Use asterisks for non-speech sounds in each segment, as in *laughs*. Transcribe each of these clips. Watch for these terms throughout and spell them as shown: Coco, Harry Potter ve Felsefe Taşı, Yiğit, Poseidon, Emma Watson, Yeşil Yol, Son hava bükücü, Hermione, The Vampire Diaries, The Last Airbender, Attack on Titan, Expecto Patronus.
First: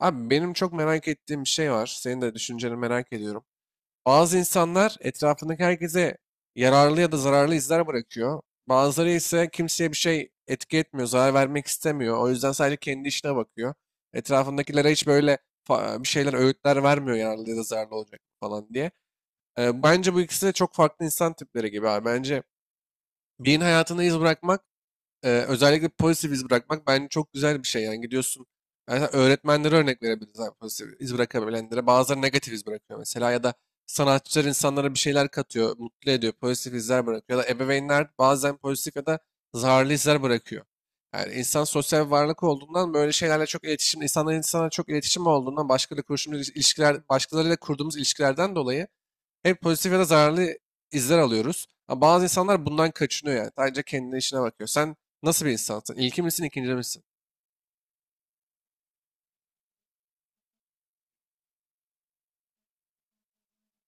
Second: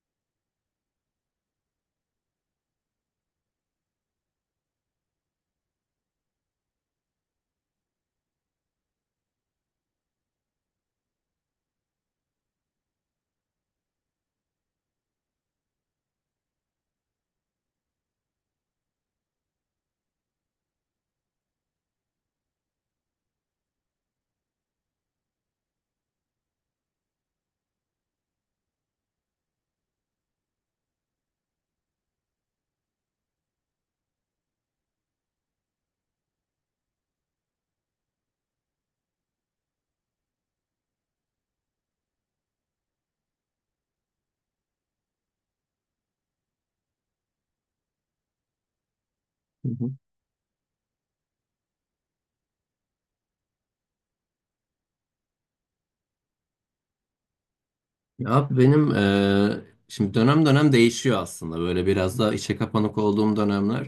Abi benim çok merak ettiğim bir şey var. Senin de düşünceni merak ediyorum. Bazı insanlar etrafındaki herkese yararlı ya da zararlı izler bırakıyor. Bazıları ise kimseye bir şey etki etmiyor, zarar vermek istemiyor. O yüzden sadece kendi işine bakıyor. Etrafındakilere hiç böyle bir şeyler, öğütler vermiyor yararlı ya da zararlı olacak falan diye. Bence bu ikisi de çok farklı insan tipleri gibi abi. Bence birinin hayatına iz bırakmak özellikle pozitif iz bırakmak bence çok güzel bir şey. Yani gidiyorsun mesela öğretmenlere örnek verebiliriz abi pozitif iz bırakabilenlere. Bazıları negatif iz bırakıyor mesela ya da sanatçılar insanlara bir şeyler katıyor, mutlu ediyor, pozitif izler bırakıyor. Ya da ebeveynler bazen pozitif ya da zararlı izler bırakıyor. Yani insan sosyal bir varlık olduğundan böyle şeylerle çok iletişim, insanların insana çok iletişim olduğundan başkalarıyla kurduğumuz ilişkiler, başkalarıyla kurduğumuz ilişkilerden dolayı hep Hı hı. pozitif ya da zararlı izler alıyoruz. Ama bazı insanlar bundan kaçınıyor yani. Sadece kendine işine bakıyor. Sen nasıl bir insansın? İlki misin, ikinci misin? Ya abi, benim şimdi dönem dönem değişiyor aslında. Böyle biraz daha içe kapanık olduğum dönemler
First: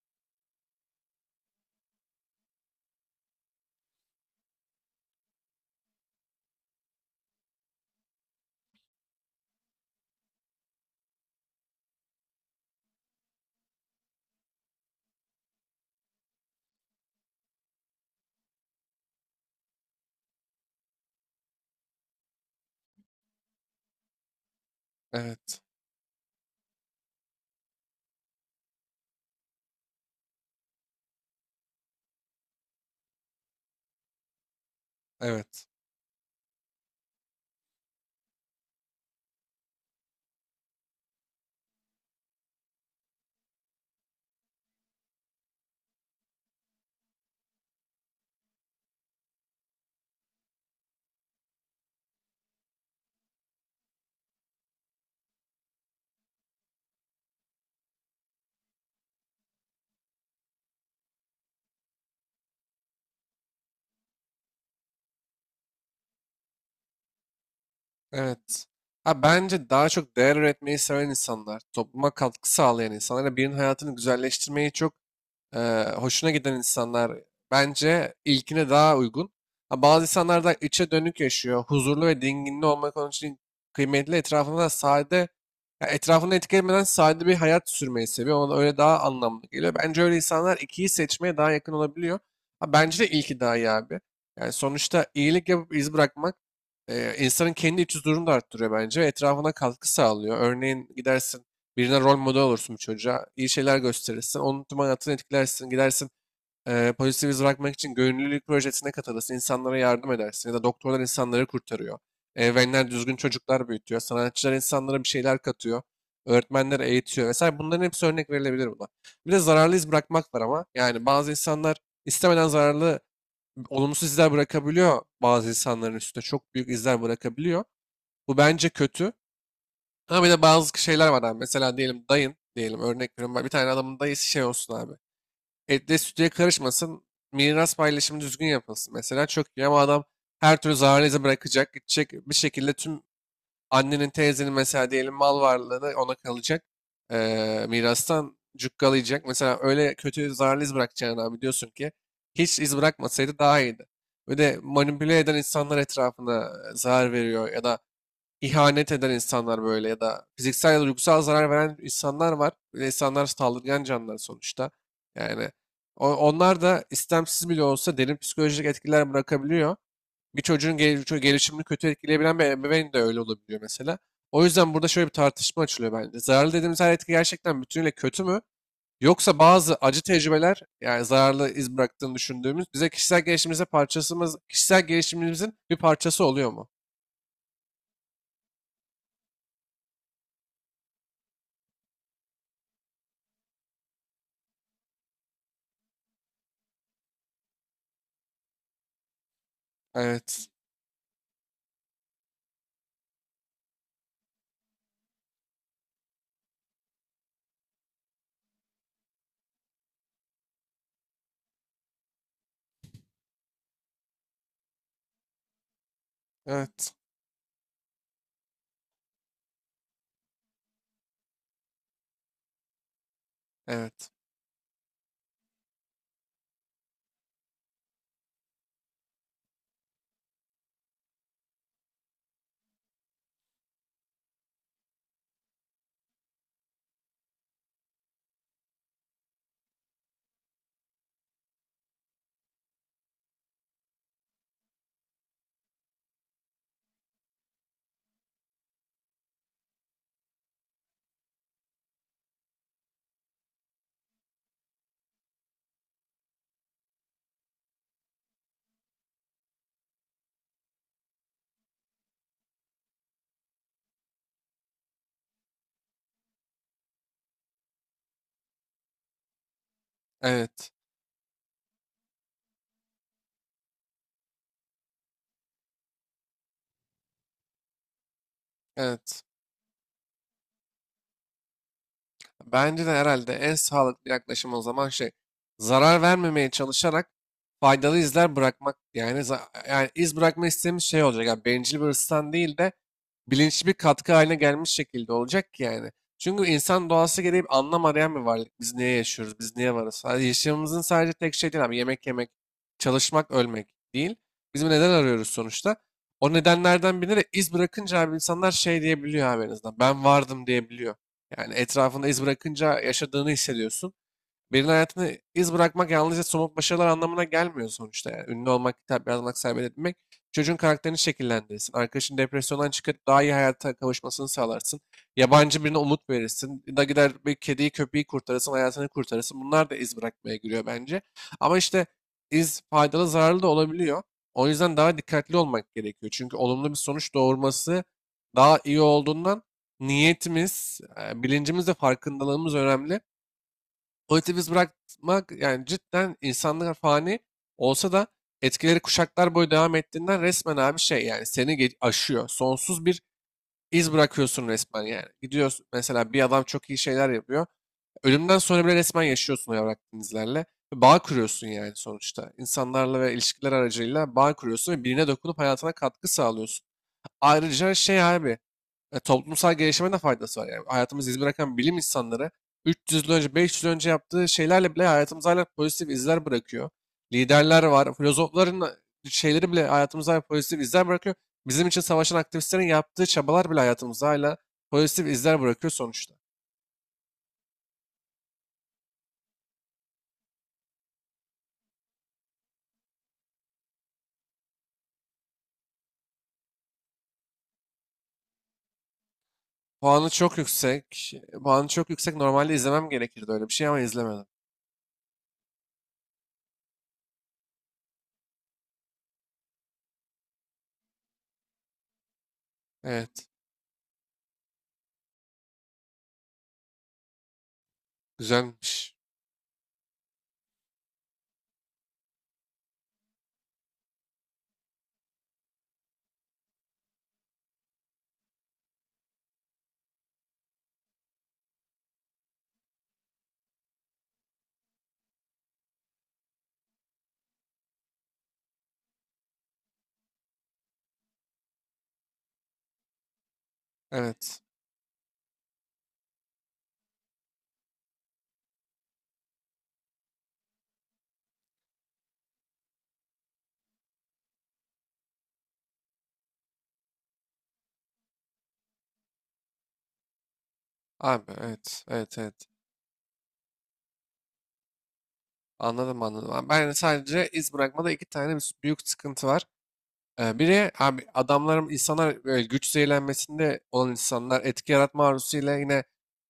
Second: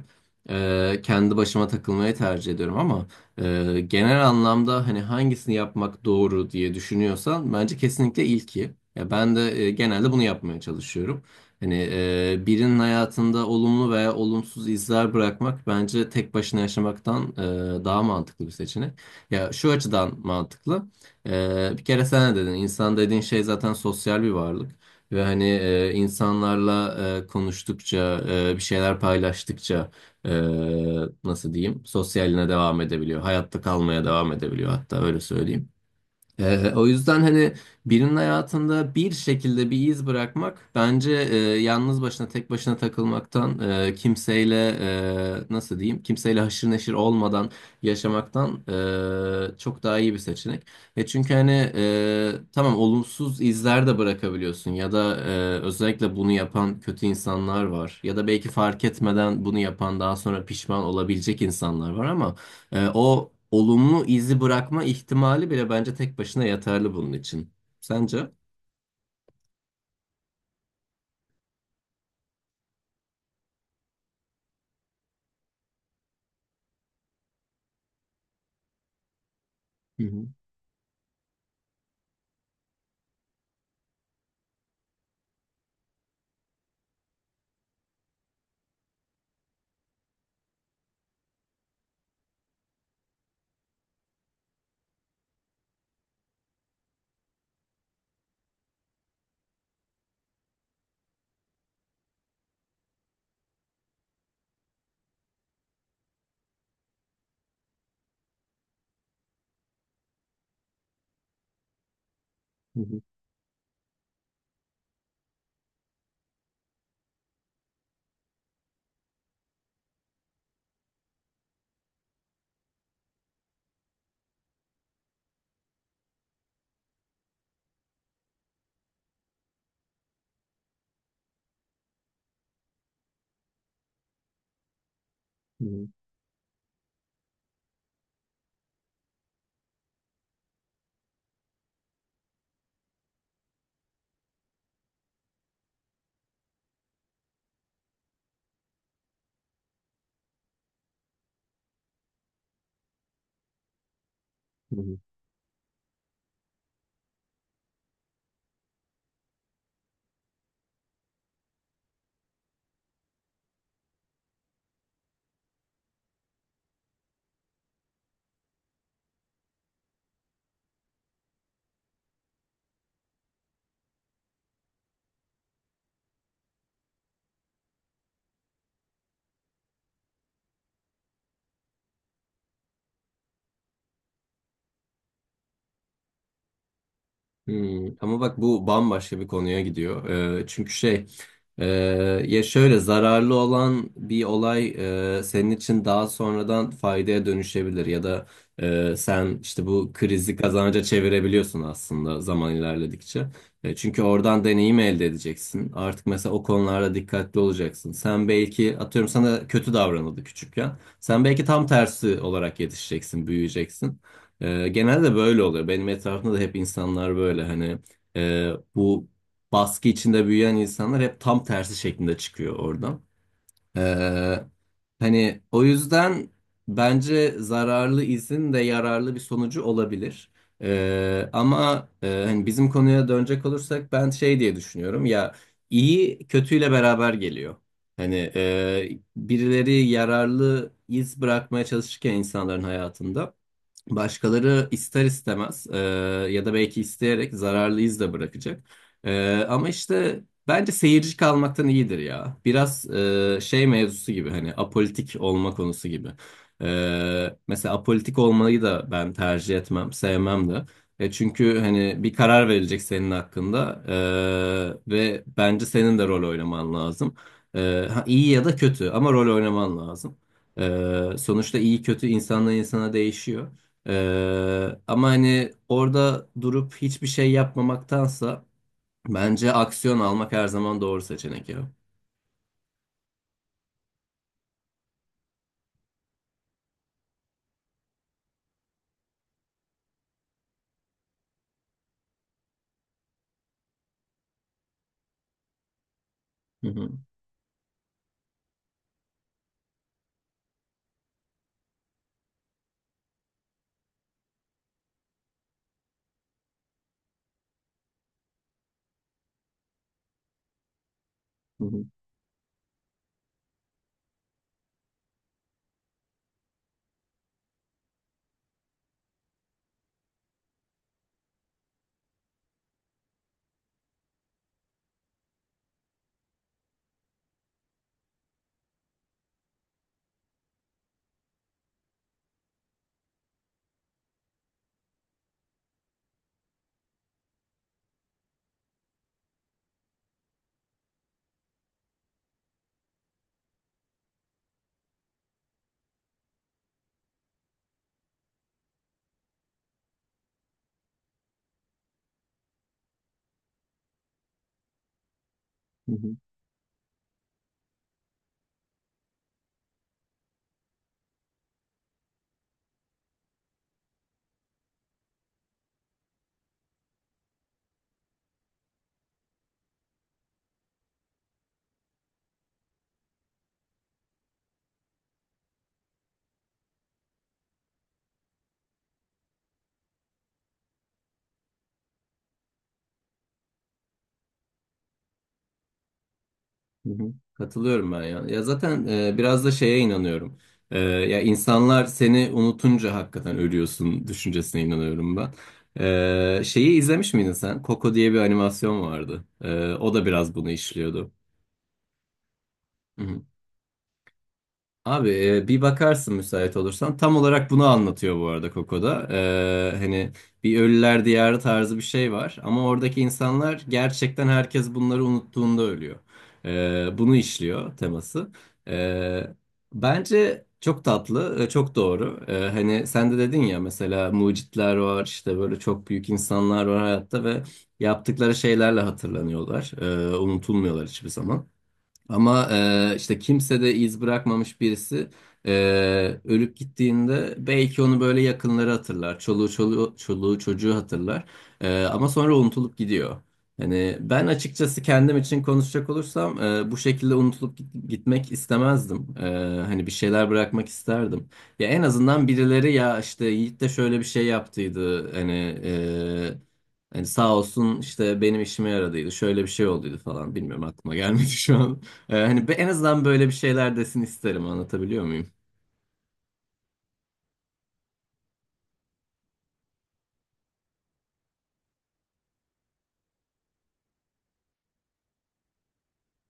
kendi başıma takılmayı tercih ediyorum, ama genel anlamda, hani, hangisini yapmak doğru diye düşünüyorsan bence kesinlikle ilki. Ya, ben de genelde bunu yapmaya çalışıyorum. Hani, birinin hayatında olumlu veya olumsuz izler bırakmak bence tek başına yaşamaktan daha mantıklı bir seçenek. Ya, şu açıdan mantıklı. Bir kere sen de dedin, insan dediğin şey zaten sosyal bir varlık ve hani, Evet, insanlarla konuştukça, bir şeyler paylaştıkça, e, nasıl diyeyim, sosyaline devam edebiliyor, hayatta kalmaya devam edebiliyor, hatta öyle evet, söyleyeyim. O yüzden hani, birinin hayatında bir şekilde bir iz bırakmak bence yalnız başına, tek başına takılmaktan, kimseyle nasıl diyeyim, kimseyle haşır neşir olmadan yaşamaktan çok daha iyi bir seçenek. Çünkü hani, tamam, olumsuz izler de bırakabiliyorsun ya da özellikle bunu yapan kötü insanlar var, ya da belki fark etmeden bunu yapan, daha sonra pişman olabilecek insanlar var, ama o olumlu izi bırakma ihtimali bile bence tek başına yeterli bunun için. Sence? evet. Ha, bence daha çok değer üretmeyi seven insanlar, topluma katkı sağlayan insanlar, ve birinin hayatını güzelleştirmeyi çok hoşuna giden insanlar bence ilkine daha uygun. Ha, Hı bazı hı, insanlar da içe dönük yaşıyor. Huzurlu ve dinginli olmak onun için kıymetli. Etrafında da sade, ya etrafını etkilemeden sade bir hayat sürmeyi seviyor. Ona da öyle daha anlamlı geliyor. Bence öyle insanlar ikiyi seçmeye daha yakın olabiliyor. Ha, bence de ilki daha iyi abi. Yani sonuçta iyilik yapıp iz bırakmak insanın kendi iç huzurunu da arttırıyor bence. Etrafına katkı sağlıyor. Örneğin gidersin birine rol model olursun bu çocuğa. İyi şeyler gösterirsin. Onun tüm hayatını etkilersin. Gidersin pozitif iz bırakmak için gönüllülük projesine katılırsın. İnsanlara yardım edersin. Ya da doktorlar insanları kurtarıyor. hı Ebeveynler hı, düzgün çocuklar büyütüyor. Sanatçılar insanlara bir şeyler katıyor. Öğretmenler eğitiyor. Vesaire bunların hepsi örnek verilebilir buna. Bir de zararlı iz bırakmak var ama. Yani bazı insanlar istemeden zararlı, olumsuz izler bırakabiliyor bazı insanların üstüne. Çok büyük izler bırakabiliyor. Bu bence kötü. Ama bir de bazı şeyler var abi. Mesela diyelim dayın diyelim örnek veriyorum. Bir tane adamın dayısı şey olsun abi. hı hı, Etle sütüye karışmasın. Miras paylaşımı düzgün yapılsın. Mesela çok iyi ama adam her türlü zararlı izi bırakacak. Gidecek bir şekilde tüm annenin teyzenin mesela diyelim mal varlığını ona kalacak. Mirastan cukkalayacak. Mesela öyle kötü zararlı iz bırakacağını abi diyorsun ki hiç iz bırakmasaydı daha iyiydi. Ve de hı hı. manipüle eden insanlar etrafına zarar veriyor ya da ihanet eden insanlar böyle ya da fiziksel ya da duygusal zarar veren insanlar var. Böyle insanlar saldırgan canlılar sonuçta. Yani onlar da istemsiz bile olsa derin psikolojik etkiler bırakabiliyor. Bir çocuğun gelişimini kötü etkileyebilen bir ebeveyn de öyle olabiliyor mesela. O yüzden burada şöyle bir tartışma açılıyor bence. Zararlı dediğimiz her etki gerçekten bütünüyle kötü mü? Yoksa bazı acı tecrübeler yani zararlı iz bıraktığını düşündüğümüz bize kişisel gelişimimizin bir parçası oluyor mu? Hmm, ama bak, bu bambaşka bir konuya gidiyor. Çünkü şey, e, ya şöyle, zararlı olan bir olay senin için daha sonradan faydaya dönüşebilir, ya da sen işte bu krizi Evet. kazanca çevirebiliyorsun aslında zaman ilerledikçe. Çünkü oradan deneyim elde edeceksin. Artık mesela o konularda dikkatli olacaksın. Sen belki, atıyorum, sana kötü davranıldı küçükken. Sen belki tam tersi olarak yetişeceksin, büyüyeceksin. Genelde böyle oluyor. Benim etrafımda da hep Evet. insanlar böyle, hani, bu baskı içinde büyüyen insanlar hep tam tersi şeklinde çıkıyor oradan. Evet. Ee, Hani, o yüzden bence zararlı izin de yararlı bir sonucu olabilir. Ama hani, bizim konuya dönecek olursak, ben şey diye düşünüyorum ya, iyi kötüyle beraber geliyor. Hani, birileri yararlı iz bırakmaya çalışırken insanların hayatında, başkaları ister istemez, ya da belki isteyerek, zararlı iz de bırakacak. Ama işte bence seyirci kalmaktan iyidir ya. Biraz şey mevzusu gibi, hani, apolitik olma konusu gibi. Mesela apolitik olmayı da ben tercih etmem, sevmem de. Çünkü hani, bir karar verilecek senin hakkında, ve bence senin de rol oynaman lazım. E, ha, iyi ya da kötü, ama rol oynaman lazım. Evet. Sonuçta iyi kötü insandan insana değişiyor. Ama hani, orada durup hiçbir şey yapmamaktansa Evet. bence aksiyon almak her zaman doğru seçenek ya. Bence de herhalde en sağlıklı yaklaşım o zaman şey zarar vermemeye çalışarak faydalı izler bırakmak yani yani iz bırakma istediğimiz şey olacak. Yani bencil bir hırstan değil de bilinçli bir katkı haline gelmiş şekilde olacak ki yani. Çünkü Hı hı, insan doğası gereği bir anlam arayan bir varlık. Biz niye yaşıyoruz? Biz niye varız? Yani yaşamımızın sadece tek şey değil abi. Yemek yemek, çalışmak, ölmek değil. Biz bir neden arıyoruz sonuçta. O nedenlerden birine de iz bırakınca abi insanlar şey diyebiliyor abi en azından. Ben vardım diyebiliyor. Yani hı hı, etrafını iz bırakınca yaşadığını hissediyorsun. Birinin hayatını iz bırakmak yalnızca somut başarılar anlamına gelmiyor sonuçta. Yani. Ünlü olmak, kitap yazmak, seyahat etmek çocuğun karakterini şekillendirirsin, arkadaşın depresyondan çıkıp daha iyi hayata kavuşmasını sağlarsın. Yabancı birine umut verirsin. Da gider bir kediyi, köpeği kurtarırsın, hayatını kurtarırsın. Bunlar da iz bırakmaya giriyor bence. Ama işte iz faydalı, zararlı da olabiliyor. O yüzden daha dikkatli olmak gerekiyor. Çünkü olumlu bir sonuç doğurması daha iyi olduğundan niyetimiz, bilincimiz ve farkındalığımız önemli. Politiği biz bırakmak yani cidden insanlar fani olsa da etkileri kuşaklar boyu devam ettiğinden resmen abi şey yani seni aşıyor. Sonsuz bir iz bırakıyorsun resmen yani. Gidiyorsun hı mesela hı, bir adam çok iyi şeyler yapıyor. Ölümden sonra bile resmen yaşıyorsun o evrak denizlerle. Ve bağ kuruyorsun yani sonuçta. İnsanlarla ve ilişkiler aracılığıyla bağ kuruyorsun ve birine dokunup hayatına katkı sağlıyorsun. Ayrıca şey abi toplumsal gelişime de faydası var. Yani hayatımızı iz bırakan bilim insanları 300 yıl önce, 500 yıl önce yaptığı şeylerle bile hayatımıza hala pozitif izler bırakıyor. Liderler var, filozofların şeyleri bile hayatımıza hala pozitif izler bırakıyor. Bizim için savaşan aktivistlerin yaptığı çabalar bile hayatımıza hala pozitif izler bırakıyor sonuçta. hı hı. Katılıyorum ben ya. Ya zaten biraz da şeye inanıyorum. Ya, insanlar seni unutunca hakikaten ölüyorsun düşüncesine inanıyorum ben. Şeyi izlemiş miydin sen? Coco diye bir animasyon vardı. O da Puanı biraz çok bunu yüksek. işliyordu. Puanı çok yüksek. Normalde izlemem gerekirdi öyle bir şey ama izlemedim. Abi, bir bakarsın müsait olursan. Tam olarak bunu anlatıyor bu arada Koko'da. Hani, bir ölüler diyarı tarzı bir şey var. Ama oradaki Evet. insanlar gerçekten herkes bunları unuttuğunda ölüyor. Bunu işliyor teması. Güzelmiş. Ee, Bence çok tatlı, çok doğru. Hani, sen de dedin ya, mesela mucitler var işte, böyle çok büyük insanlar var hayatta ve yaptıkları şeylerle hatırlanıyorlar. Unutulmuyorlar hiçbir zaman. Ama işte kimse de iz bırakmamış birisi e, ölüp gittiğinde, belki onu böyle yakınları hatırlar. Çoluğu çocuğu hatırlar. Ama sonra unutulup gidiyor. Hani, ben Evet. açıkçası kendim için konuşacak olursam, bu şekilde gitmek istemezdim. Hani, bir şeyler bırakmak isterdim. Ya, en azından birileri, ya işte, Yiğit de şöyle bir şey yaptıydı. Hani, e, sağ olsun, işte benim işime yaradıydı. Şöyle bir şey olduydu falan. Bilmiyorum, aklıma gelmedi Abi şu an. evet. Evet, evet. Hani, en azından böyle bir şeyler desin isterim, anlatabiliyor muyum? Anladım, anladım. Ben hani, sadece iz bırakmada iki tane bir büyük sıkıntı var. Biri abi adamların insanlar böyle güç zehirlenmesinde olan insanlar etki yaratma arzusuyla yine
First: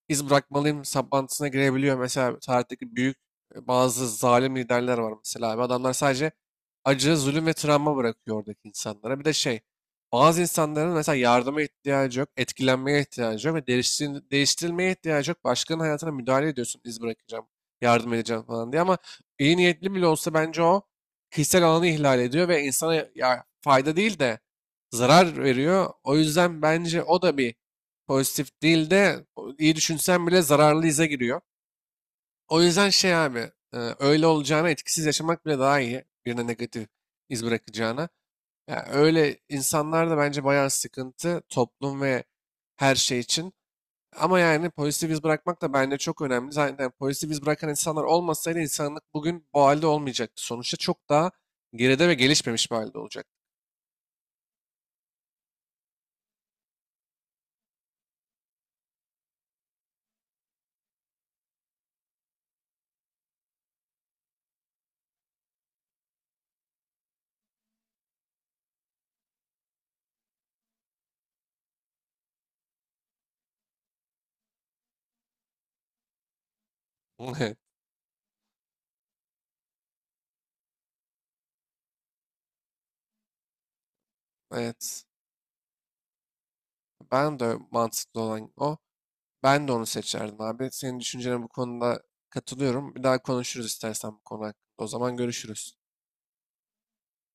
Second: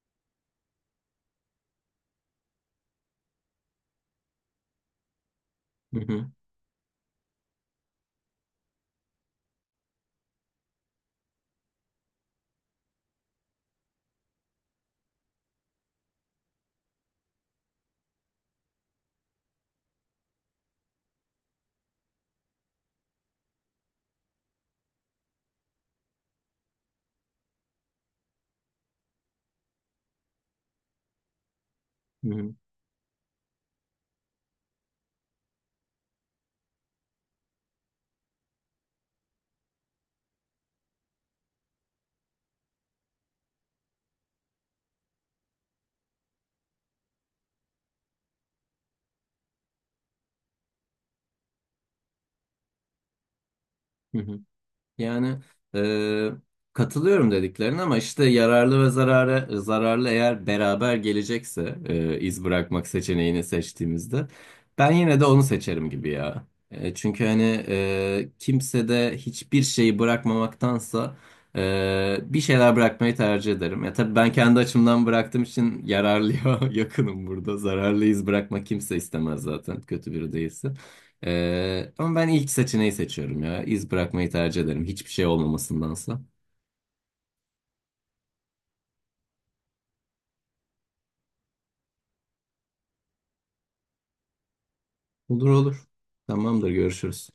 iz bırakmalıyım saplantısına girebiliyor. Mesela tarihteki büyük bazı zalim liderler var mesela abi. Adamlar Hı hı, sadece acı, zulüm ve travma bırakıyor oradaki insanlara. Bir de şey, bazı insanların mesela yardıma ihtiyacı yok, etkilenmeye ihtiyacı yok ve değiştirilmeye ihtiyacı yok. Başkanın hayatına müdahale ediyorsun, iz bırakacağım, yardım edeceğim falan diye ama iyi niyetli bile olsa bence o kişisel alanı ihlal ediyor ve insana ya, fayda değil de zarar veriyor. O yüzden bence o da bir pozitif değil de iyi düşünsen bile zararlı ize giriyor. hı hı, O yüzden şey abi öyle olacağına etkisiz yaşamak bile daha iyi. Birine negatif iz bırakacağına. Ya öyle insanlar da bence bayağı sıkıntı toplum ve her şey için. Ama yani pozitif iz bırakmak da bence çok önemli. Zaten pozitif iz bırakan insanlar olmasaydı insanlık bugün bu halde olmayacaktı. Sonuçta çok daha geride ve gelişmemiş bir halde olacak. hı hı. Yani, e, katılıyorum dediklerine, ama işte yararlı ve zararlı eğer beraber gelecekse, iz bırakmak seçeneğini seçtiğimizde ben yine de onu seçerim gibi ya. Çünkü hani, kimse de hiçbir şeyi bırakmamaktansa bir şeyler bırakmayı tercih ederim. Ya tabii, ben kendi açımdan bıraktığım için yararlıya *laughs* yakınım *laughs* Evet. burada. Zararlı iz bırakmak kimse istemez zaten, kötü biri değilse. Ama ben ilk seçeneği seçiyorum ya. İz bırakmayı tercih ederim. Evet. Hiçbir şey olmamasındansa. Ben de mantıklı olan o. Ben de onu seçerdim abi. Senin düşüncene bu konuda katılıyorum. Bir daha konuşuruz istersen bu konu hakkında. O zaman Olur görüşürüz. olur. Tamamdır, görüşürüz.